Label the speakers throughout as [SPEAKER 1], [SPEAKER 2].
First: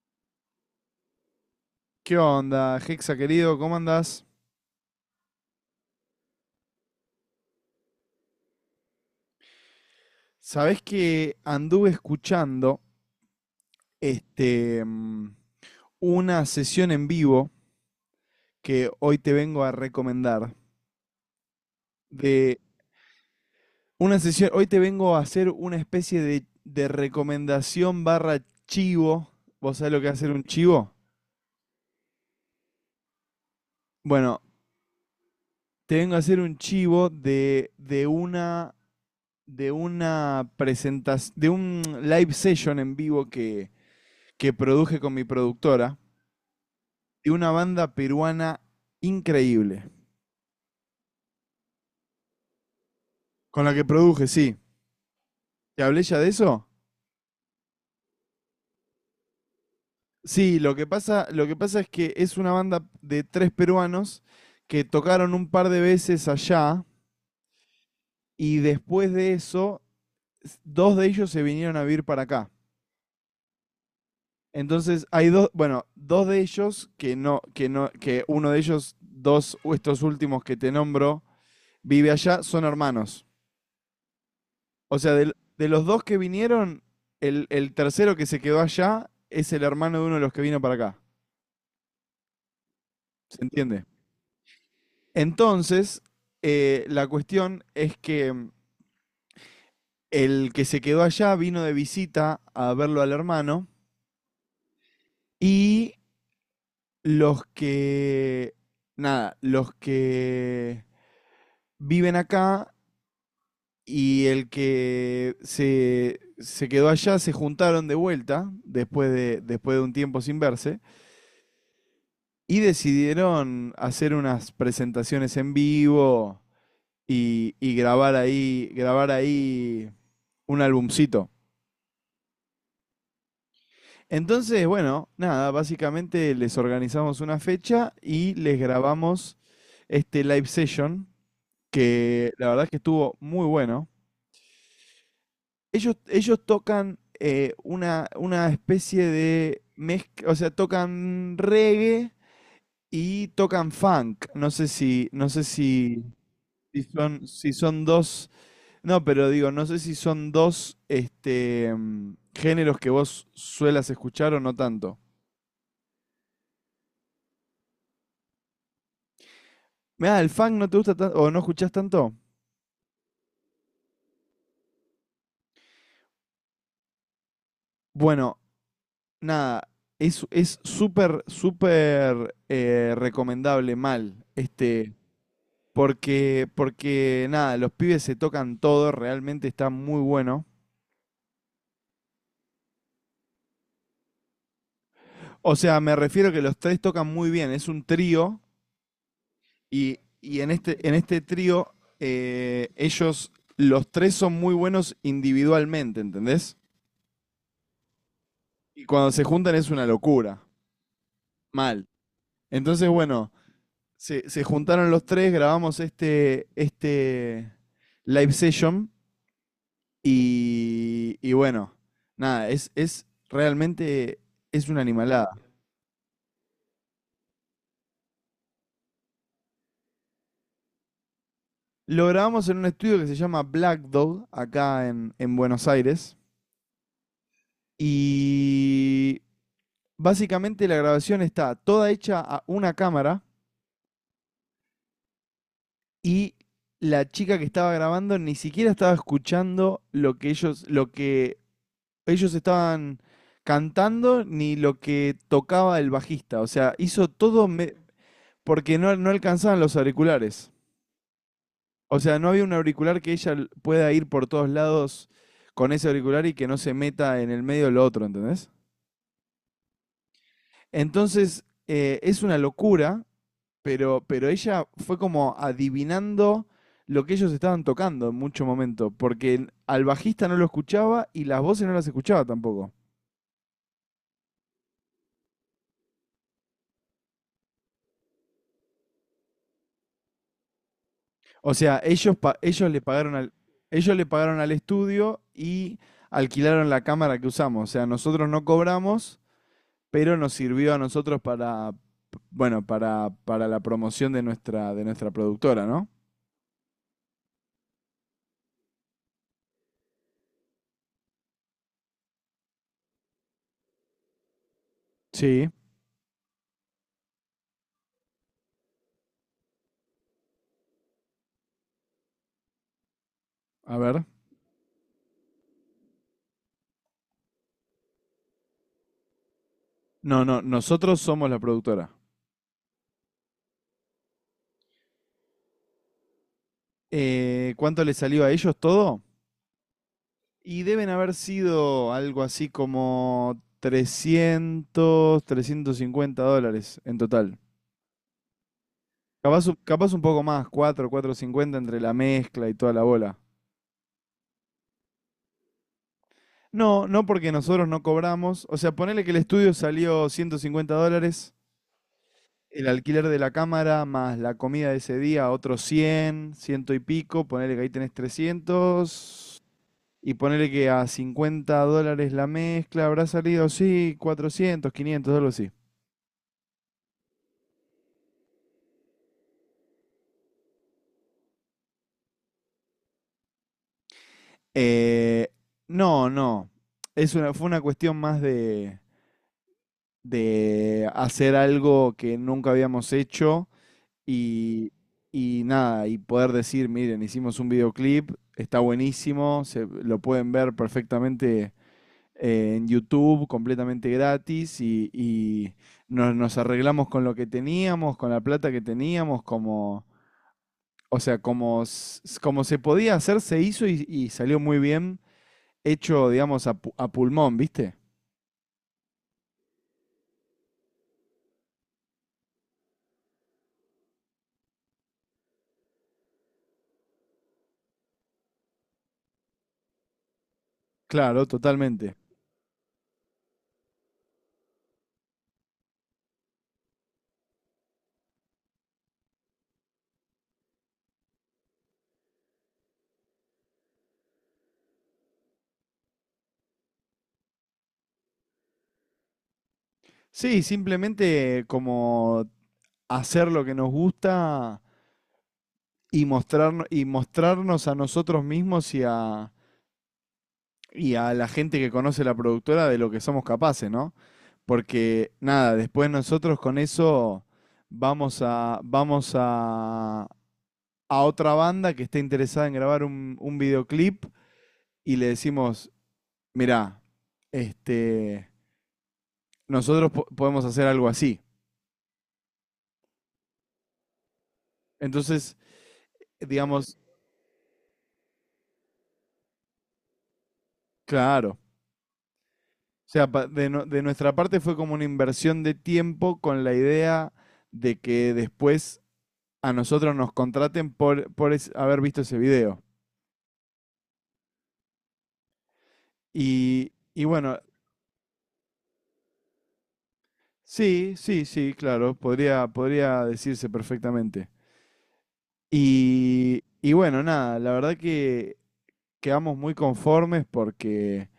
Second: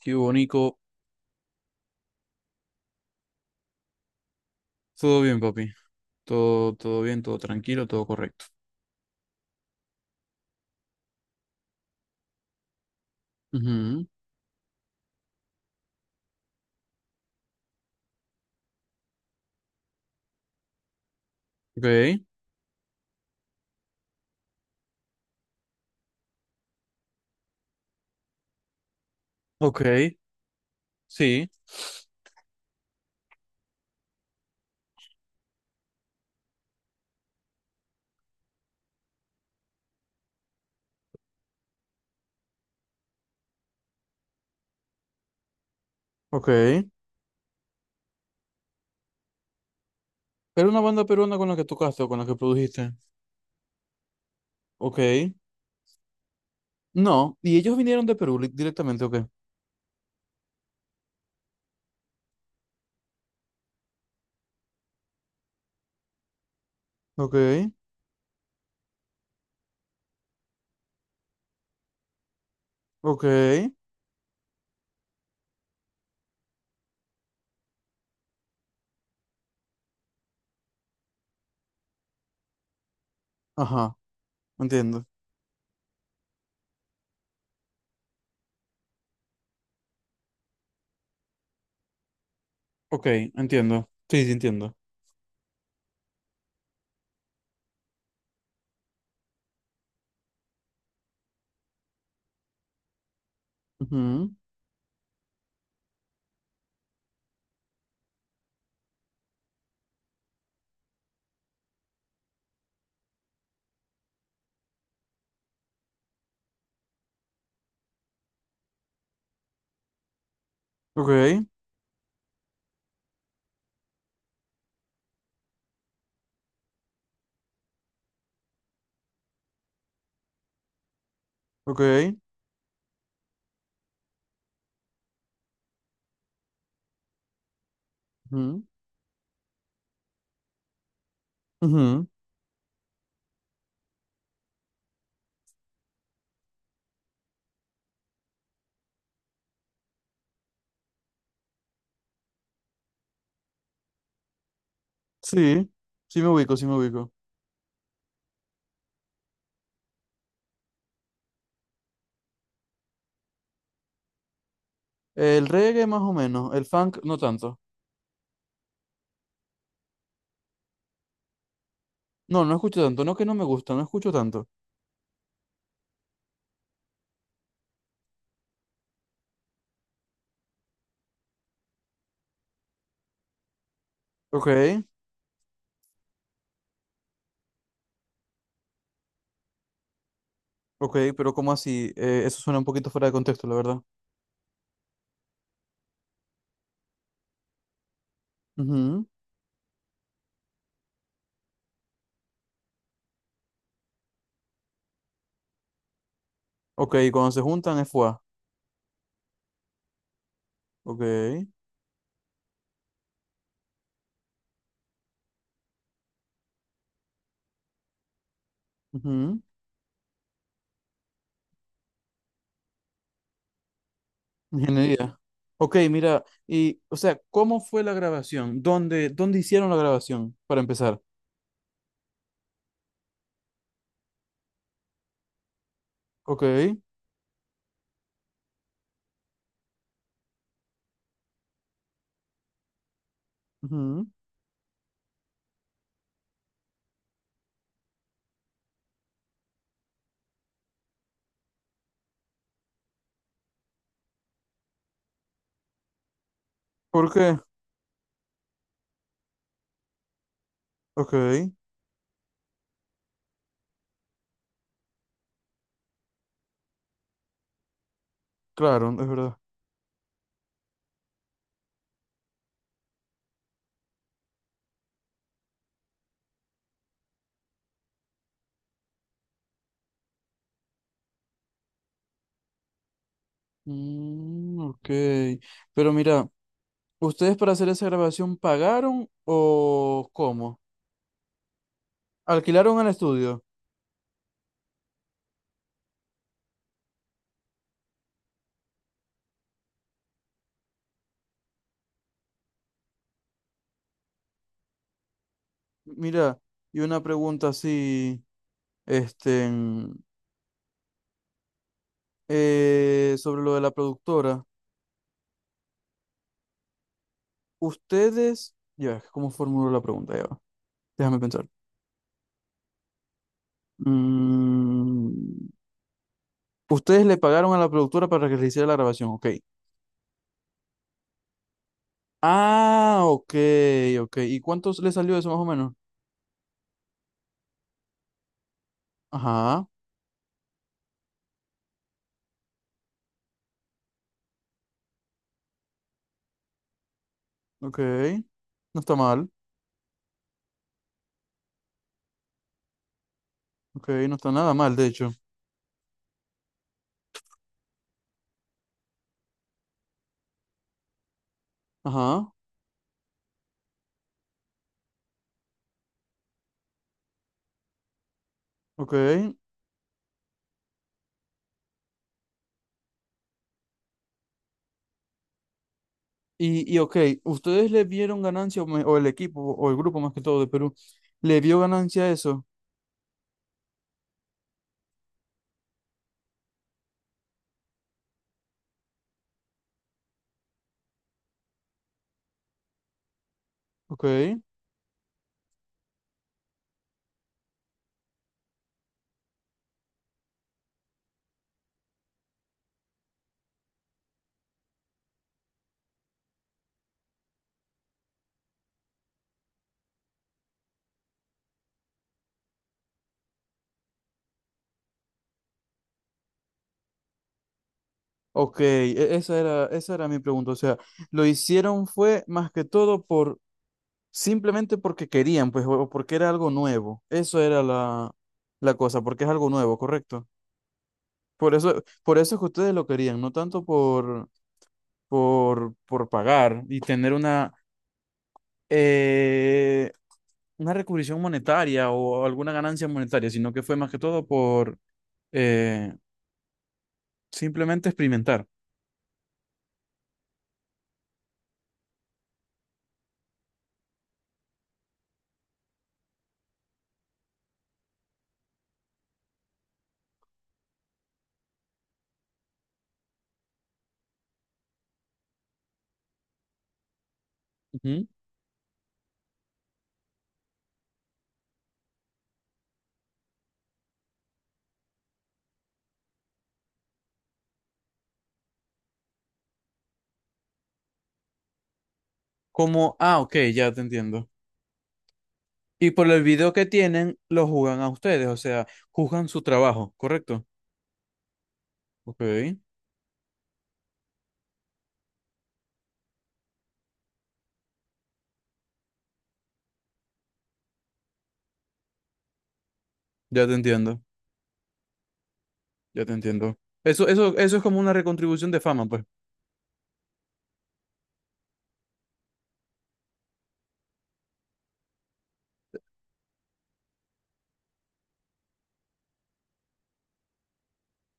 [SPEAKER 1] Qué bonito.
[SPEAKER 2] ¿Qué onda, Hexa querido? ¿Cómo andás?
[SPEAKER 1] Todo bien, papi. Todo, todo bien, todo tranquilo, todo correcto.
[SPEAKER 2] Sabés que anduve escuchando
[SPEAKER 1] Ujú.
[SPEAKER 2] este, mm, una sesión en vivo que hoy te vengo a recomendar.
[SPEAKER 1] Ok,
[SPEAKER 2] De una sesión, hoy te vengo a hacer una especie de recomendación barra chivo. ¿Vos
[SPEAKER 1] ok,
[SPEAKER 2] sabés lo que es hacer un chivo?
[SPEAKER 1] sí,
[SPEAKER 2] Bueno, te vengo a hacer un chivo de una presentación, de un live session en vivo que produje con mi productora
[SPEAKER 1] ok.
[SPEAKER 2] de una banda peruana increíble.
[SPEAKER 1] Era una banda peruana con la que tocaste o con la que produjiste.
[SPEAKER 2] Con la que produje, sí.
[SPEAKER 1] Ok.
[SPEAKER 2] ¿Te hablé ya de eso?
[SPEAKER 1] No, y ellos vinieron de Perú directamente, ok.
[SPEAKER 2] Sí, lo que pasa es que es una banda de tres peruanos que tocaron un par de veces allá
[SPEAKER 1] Ok,
[SPEAKER 2] y después de eso, dos de ellos se vinieron a vivir para acá.
[SPEAKER 1] ok.
[SPEAKER 2] Entonces hay dos, bueno, dos de ellos que no, que uno de ellos, dos, estos últimos que te nombro, vive allá, son hermanos.
[SPEAKER 1] Ajá,
[SPEAKER 2] O
[SPEAKER 1] entiendo.
[SPEAKER 2] sea, de los dos que vinieron, el tercero que se quedó allá es el hermano de uno de los que vino para acá.
[SPEAKER 1] Ok,
[SPEAKER 2] ¿Se entiende?
[SPEAKER 1] entiendo. Sí, sí, entiendo.
[SPEAKER 2] Entonces, la cuestión es que el que se quedó allá vino de visita a verlo al hermano
[SPEAKER 1] Ujú.
[SPEAKER 2] y los que, nada, los que viven acá y el que se quedó allá se juntaron de vuelta después de un tiempo sin verse.
[SPEAKER 1] Ok,
[SPEAKER 2] Y decidieron hacer unas presentaciones en vivo y grabar ahí un albumcito.
[SPEAKER 1] ok.
[SPEAKER 2] Entonces, bueno, nada, básicamente les organizamos una fecha y les
[SPEAKER 1] Ujú,
[SPEAKER 2] grabamos este live session,
[SPEAKER 1] ujú.
[SPEAKER 2] que la verdad es que estuvo muy bueno. Ellos tocan una especie de mezcla, o sea, tocan reggae y tocan funk. No sé si, no sé
[SPEAKER 1] Sí,
[SPEAKER 2] si,
[SPEAKER 1] sí me ubico, sí me
[SPEAKER 2] Si
[SPEAKER 1] ubico.
[SPEAKER 2] son, si son dos, no, pero digo, no sé si son dos géneros que vos suelas escuchar o no tanto.
[SPEAKER 1] El reggae más o menos, el funk no tanto.
[SPEAKER 2] Mirá, el funk no te gusta tanto o no escuchás tanto.
[SPEAKER 1] No, no escucho tanto, no que no me gusta, no escucho tanto.
[SPEAKER 2] Bueno, nada, es súper, súper recomendable mal,
[SPEAKER 1] Ok,
[SPEAKER 2] porque nada, los pibes se tocan todo, realmente está muy bueno.
[SPEAKER 1] ok, pero ¿cómo así? Eso suena un poquito fuera de contexto, la verdad.
[SPEAKER 2] O sea, me refiero que los tres tocan muy bien, es un trío.
[SPEAKER 1] Ujú.
[SPEAKER 2] Y en este trío, ellos, los tres son muy buenos individualmente, ¿entendés?
[SPEAKER 1] Ok, cuando se juntan es FUA.
[SPEAKER 2] Y cuando se juntan es una locura.
[SPEAKER 1] Ok.
[SPEAKER 2] Mal. Entonces, bueno, se juntaron los tres, grabamos este live session
[SPEAKER 1] ujú,
[SPEAKER 2] y bueno, nada, es realmente es una
[SPEAKER 1] Ingeniería.
[SPEAKER 2] animalada.
[SPEAKER 1] Ok, mira, y, o sea, ¿cómo fue la grabación? ¿Dónde hicieron la grabación, para empezar?
[SPEAKER 2] Lo grabamos en un estudio que se llama Black Dog, acá en Buenos Aires.
[SPEAKER 1] Ok.
[SPEAKER 2] Y básicamente la grabación está toda hecha a una cámara
[SPEAKER 1] ujú,
[SPEAKER 2] y la chica que estaba grabando ni siquiera estaba escuchando lo que ellos estaban cantando ni lo que tocaba el bajista. O sea, hizo
[SPEAKER 1] ¿Por qué?
[SPEAKER 2] todo porque no alcanzaban los auriculares.
[SPEAKER 1] Ok,
[SPEAKER 2] O sea, no había un auricular que ella pueda ir por todos lados con ese auricular y que no se meta en el medio de lo otro, ¿entendés?
[SPEAKER 1] claro, es verdad.
[SPEAKER 2] Entonces, es una locura pero ella fue como adivinando lo que ellos estaban tocando en mucho momento, porque al bajista no lo escuchaba y las voces no las escuchaba tampoco.
[SPEAKER 1] Ok, pero mira, ¿ustedes para hacer esa grabación pagaron o cómo?
[SPEAKER 2] O sea, ellos, pa- ellos,
[SPEAKER 1] ¿Alquilaron
[SPEAKER 2] le
[SPEAKER 1] el
[SPEAKER 2] pagaron al,
[SPEAKER 1] estudio?
[SPEAKER 2] ellos le pagaron al estudio y alquilaron la cámara que usamos. O sea, nosotros no cobramos, pero nos sirvió a nosotros para, bueno, para la promoción de nuestra productora, ¿no?
[SPEAKER 1] Mira, y una pregunta así, este, sobre lo de la productora.
[SPEAKER 2] Sí,
[SPEAKER 1] Ustedes, ya, ¿cómo formulo la pregunta? Ya va, déjame pensar.
[SPEAKER 2] a ver.
[SPEAKER 1] Mm, ustedes le pagaron a la productora para que le hiciera la grabación, ok.
[SPEAKER 2] No, no, nosotros somos la productora.
[SPEAKER 1] Ah, ok, ok. ¿Y cuánto le salió eso más o menos?
[SPEAKER 2] ¿Cuánto le salió a ellos todo?
[SPEAKER 1] Ajá,
[SPEAKER 2] Y deben haber sido algo así como 300, $350 en total.
[SPEAKER 1] ok. No está mal,
[SPEAKER 2] Capaz, capaz un poco más, cuatro, 450 entre la mezcla y toda la bola.
[SPEAKER 1] ok, no está nada mal, de hecho.
[SPEAKER 2] No, no porque nosotros no cobramos. O sea, ponele que el estudio salió $150,
[SPEAKER 1] Ajá,
[SPEAKER 2] el alquiler de la cámara más la comida de ese día, otros 100, ciento y pico. Ponele que ahí tenés
[SPEAKER 1] ok.
[SPEAKER 2] 300. Y ponele que a $50 la mezcla habrá salido, sí, 400, 500 algo así.
[SPEAKER 1] Y ok, ¿ustedes le vieron ganancia o el equipo o el grupo más que todo de Perú? ¿Le vio ganancia a eso?
[SPEAKER 2] Eh, no, no. Fue una cuestión más de hacer algo que nunca habíamos hecho
[SPEAKER 1] Ok,
[SPEAKER 2] y, y nada, y poder decir, miren, hicimos un videoclip, está buenísimo, lo pueden ver perfectamente en YouTube, completamente gratis, y nos arreglamos con lo que teníamos, con la plata que teníamos, como, o sea, como se podía hacer, se hizo y salió muy bien hecho, digamos, a pulmón, ¿viste?
[SPEAKER 1] ok, esa era mi pregunta. O sea, lo hicieron fue más que todo por simplemente porque querían, pues, o porque era algo nuevo. Eso era la cosa, porque es algo nuevo, ¿correcto?
[SPEAKER 2] Claro,
[SPEAKER 1] Por eso,
[SPEAKER 2] totalmente.
[SPEAKER 1] por eso es que ustedes lo querían, no tanto por pagar y tener eh, una recubrición monetaria o alguna ganancia monetaria, sino que fue más que todo por eh, simplemente experimentar.
[SPEAKER 2] Sí, simplemente como hacer lo que nos gusta y mostrarnos a nosotros mismos y a la gente que conoce la productora de lo que somos capaces, ¿no? Porque nada, después nosotros con eso
[SPEAKER 1] Ujú.
[SPEAKER 2] vamos a otra banda que esté interesada en grabar un videoclip y le decimos, mirá, este, nosotros podemos hacer algo así.
[SPEAKER 1] Como, ah, ok, ya te entiendo.
[SPEAKER 2] Entonces,
[SPEAKER 1] Y por el video que
[SPEAKER 2] digamos,
[SPEAKER 1] tienen, lo juzgan a ustedes, o sea, juzgan su trabajo, ¿correcto?
[SPEAKER 2] claro. O
[SPEAKER 1] Ok,
[SPEAKER 2] sea, pa- de, no- de nuestra parte fue como una inversión de tiempo con la idea de que después a nosotros nos contraten por haber visto ese video.
[SPEAKER 1] ya te entiendo, ya te entiendo.
[SPEAKER 2] Y
[SPEAKER 1] Eso, eso,
[SPEAKER 2] bueno,
[SPEAKER 1] eso es como una recontribución de fama, pues.
[SPEAKER 2] sí, sí, sí, claro, podría decirse perfectamente. Y bueno, nada, la verdad que quedamos muy conformes porque,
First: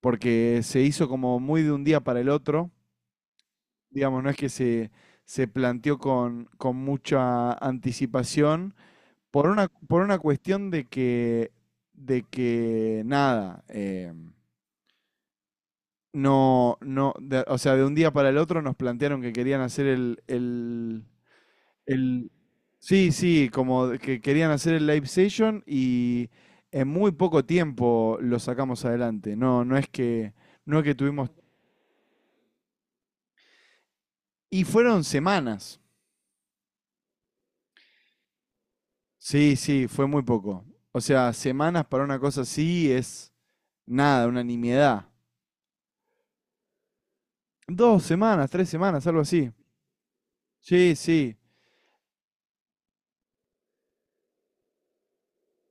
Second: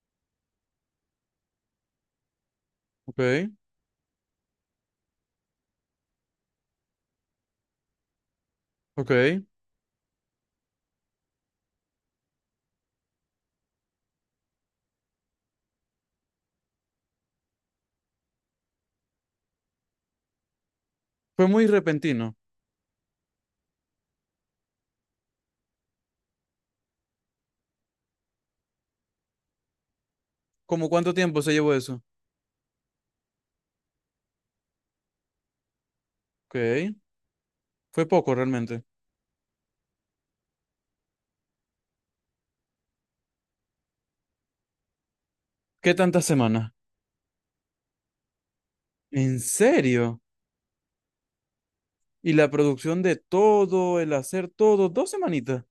[SPEAKER 2] se hizo como muy de un día para el otro.
[SPEAKER 1] Ok,
[SPEAKER 2] Digamos, no es que se planteó con mucha anticipación
[SPEAKER 1] ok.
[SPEAKER 2] por una cuestión de que nada, no, no, o sea, de un día para el otro nos plantearon que querían hacer el, el,
[SPEAKER 1] Fue muy
[SPEAKER 2] el-
[SPEAKER 1] repentino.
[SPEAKER 2] sí, sí, como de que querían hacer el live session y en muy poco tiempo lo sacamos adelante. No, no es que, no es
[SPEAKER 1] ¿Cómo
[SPEAKER 2] que
[SPEAKER 1] cuánto
[SPEAKER 2] tuvimos,
[SPEAKER 1] tiempo se llevó eso?
[SPEAKER 2] y fueron semanas.
[SPEAKER 1] Ok, fue poco realmente.
[SPEAKER 2] Sí, sí, fue muy poco. O sea, semanas para una cosa así es nada, una nimiedad.
[SPEAKER 1] ¿Qué tantas semanas?
[SPEAKER 2] 2 semanas, 3 semanas, algo
[SPEAKER 1] ¿En
[SPEAKER 2] así.
[SPEAKER 1] serio?
[SPEAKER 2] Sí, sí.
[SPEAKER 1] Y la producción de todo, el hacer todo, dos semanitas.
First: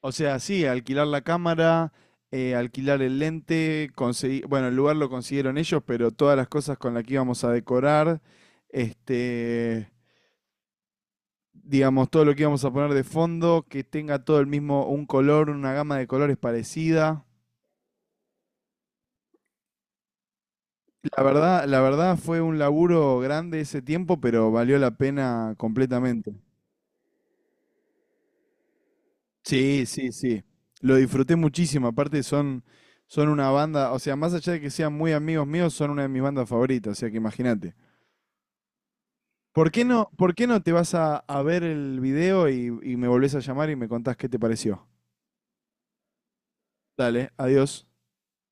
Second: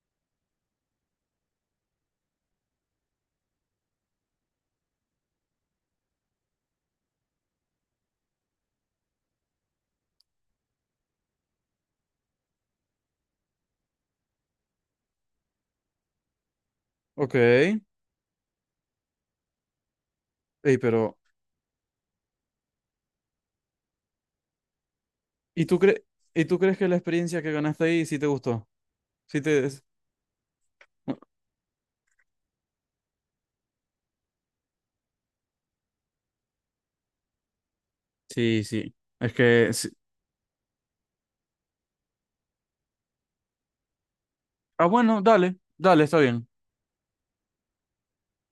[SPEAKER 2] O sea, sí, alquilar la cámara, alquilar el lente, conseguir, bueno, el lugar lo consiguieron ellos, pero todas las cosas con las que íbamos a decorar, este, digamos, todo lo que íbamos a poner de fondo, que tenga todo el mismo, un color, una gama de colores parecida.
[SPEAKER 1] Ok. Ey, pero,
[SPEAKER 2] La verdad, fue un laburo grande ese tiempo, pero valió la pena
[SPEAKER 1] ¿y tú crees,
[SPEAKER 2] completamente.
[SPEAKER 1] y tú crees que la experiencia que ganaste ahí sí te gustó? Sí te... es-
[SPEAKER 2] Sí, sí, sí. Lo disfruté muchísimo. Aparte son una banda, o sea, más allá de que sean muy amigos míos, son una de mis bandas favoritas, o sea que imagínate.
[SPEAKER 1] Sí, sí. Es que...
[SPEAKER 2] ¿Por qué
[SPEAKER 1] sí.
[SPEAKER 2] no, por qué no te vas a ver el video y me volvés a llamar y me contás qué te
[SPEAKER 1] Ah,
[SPEAKER 2] pareció?
[SPEAKER 1] bueno, dale, dale, está bien.
[SPEAKER 2] Dale, adiós.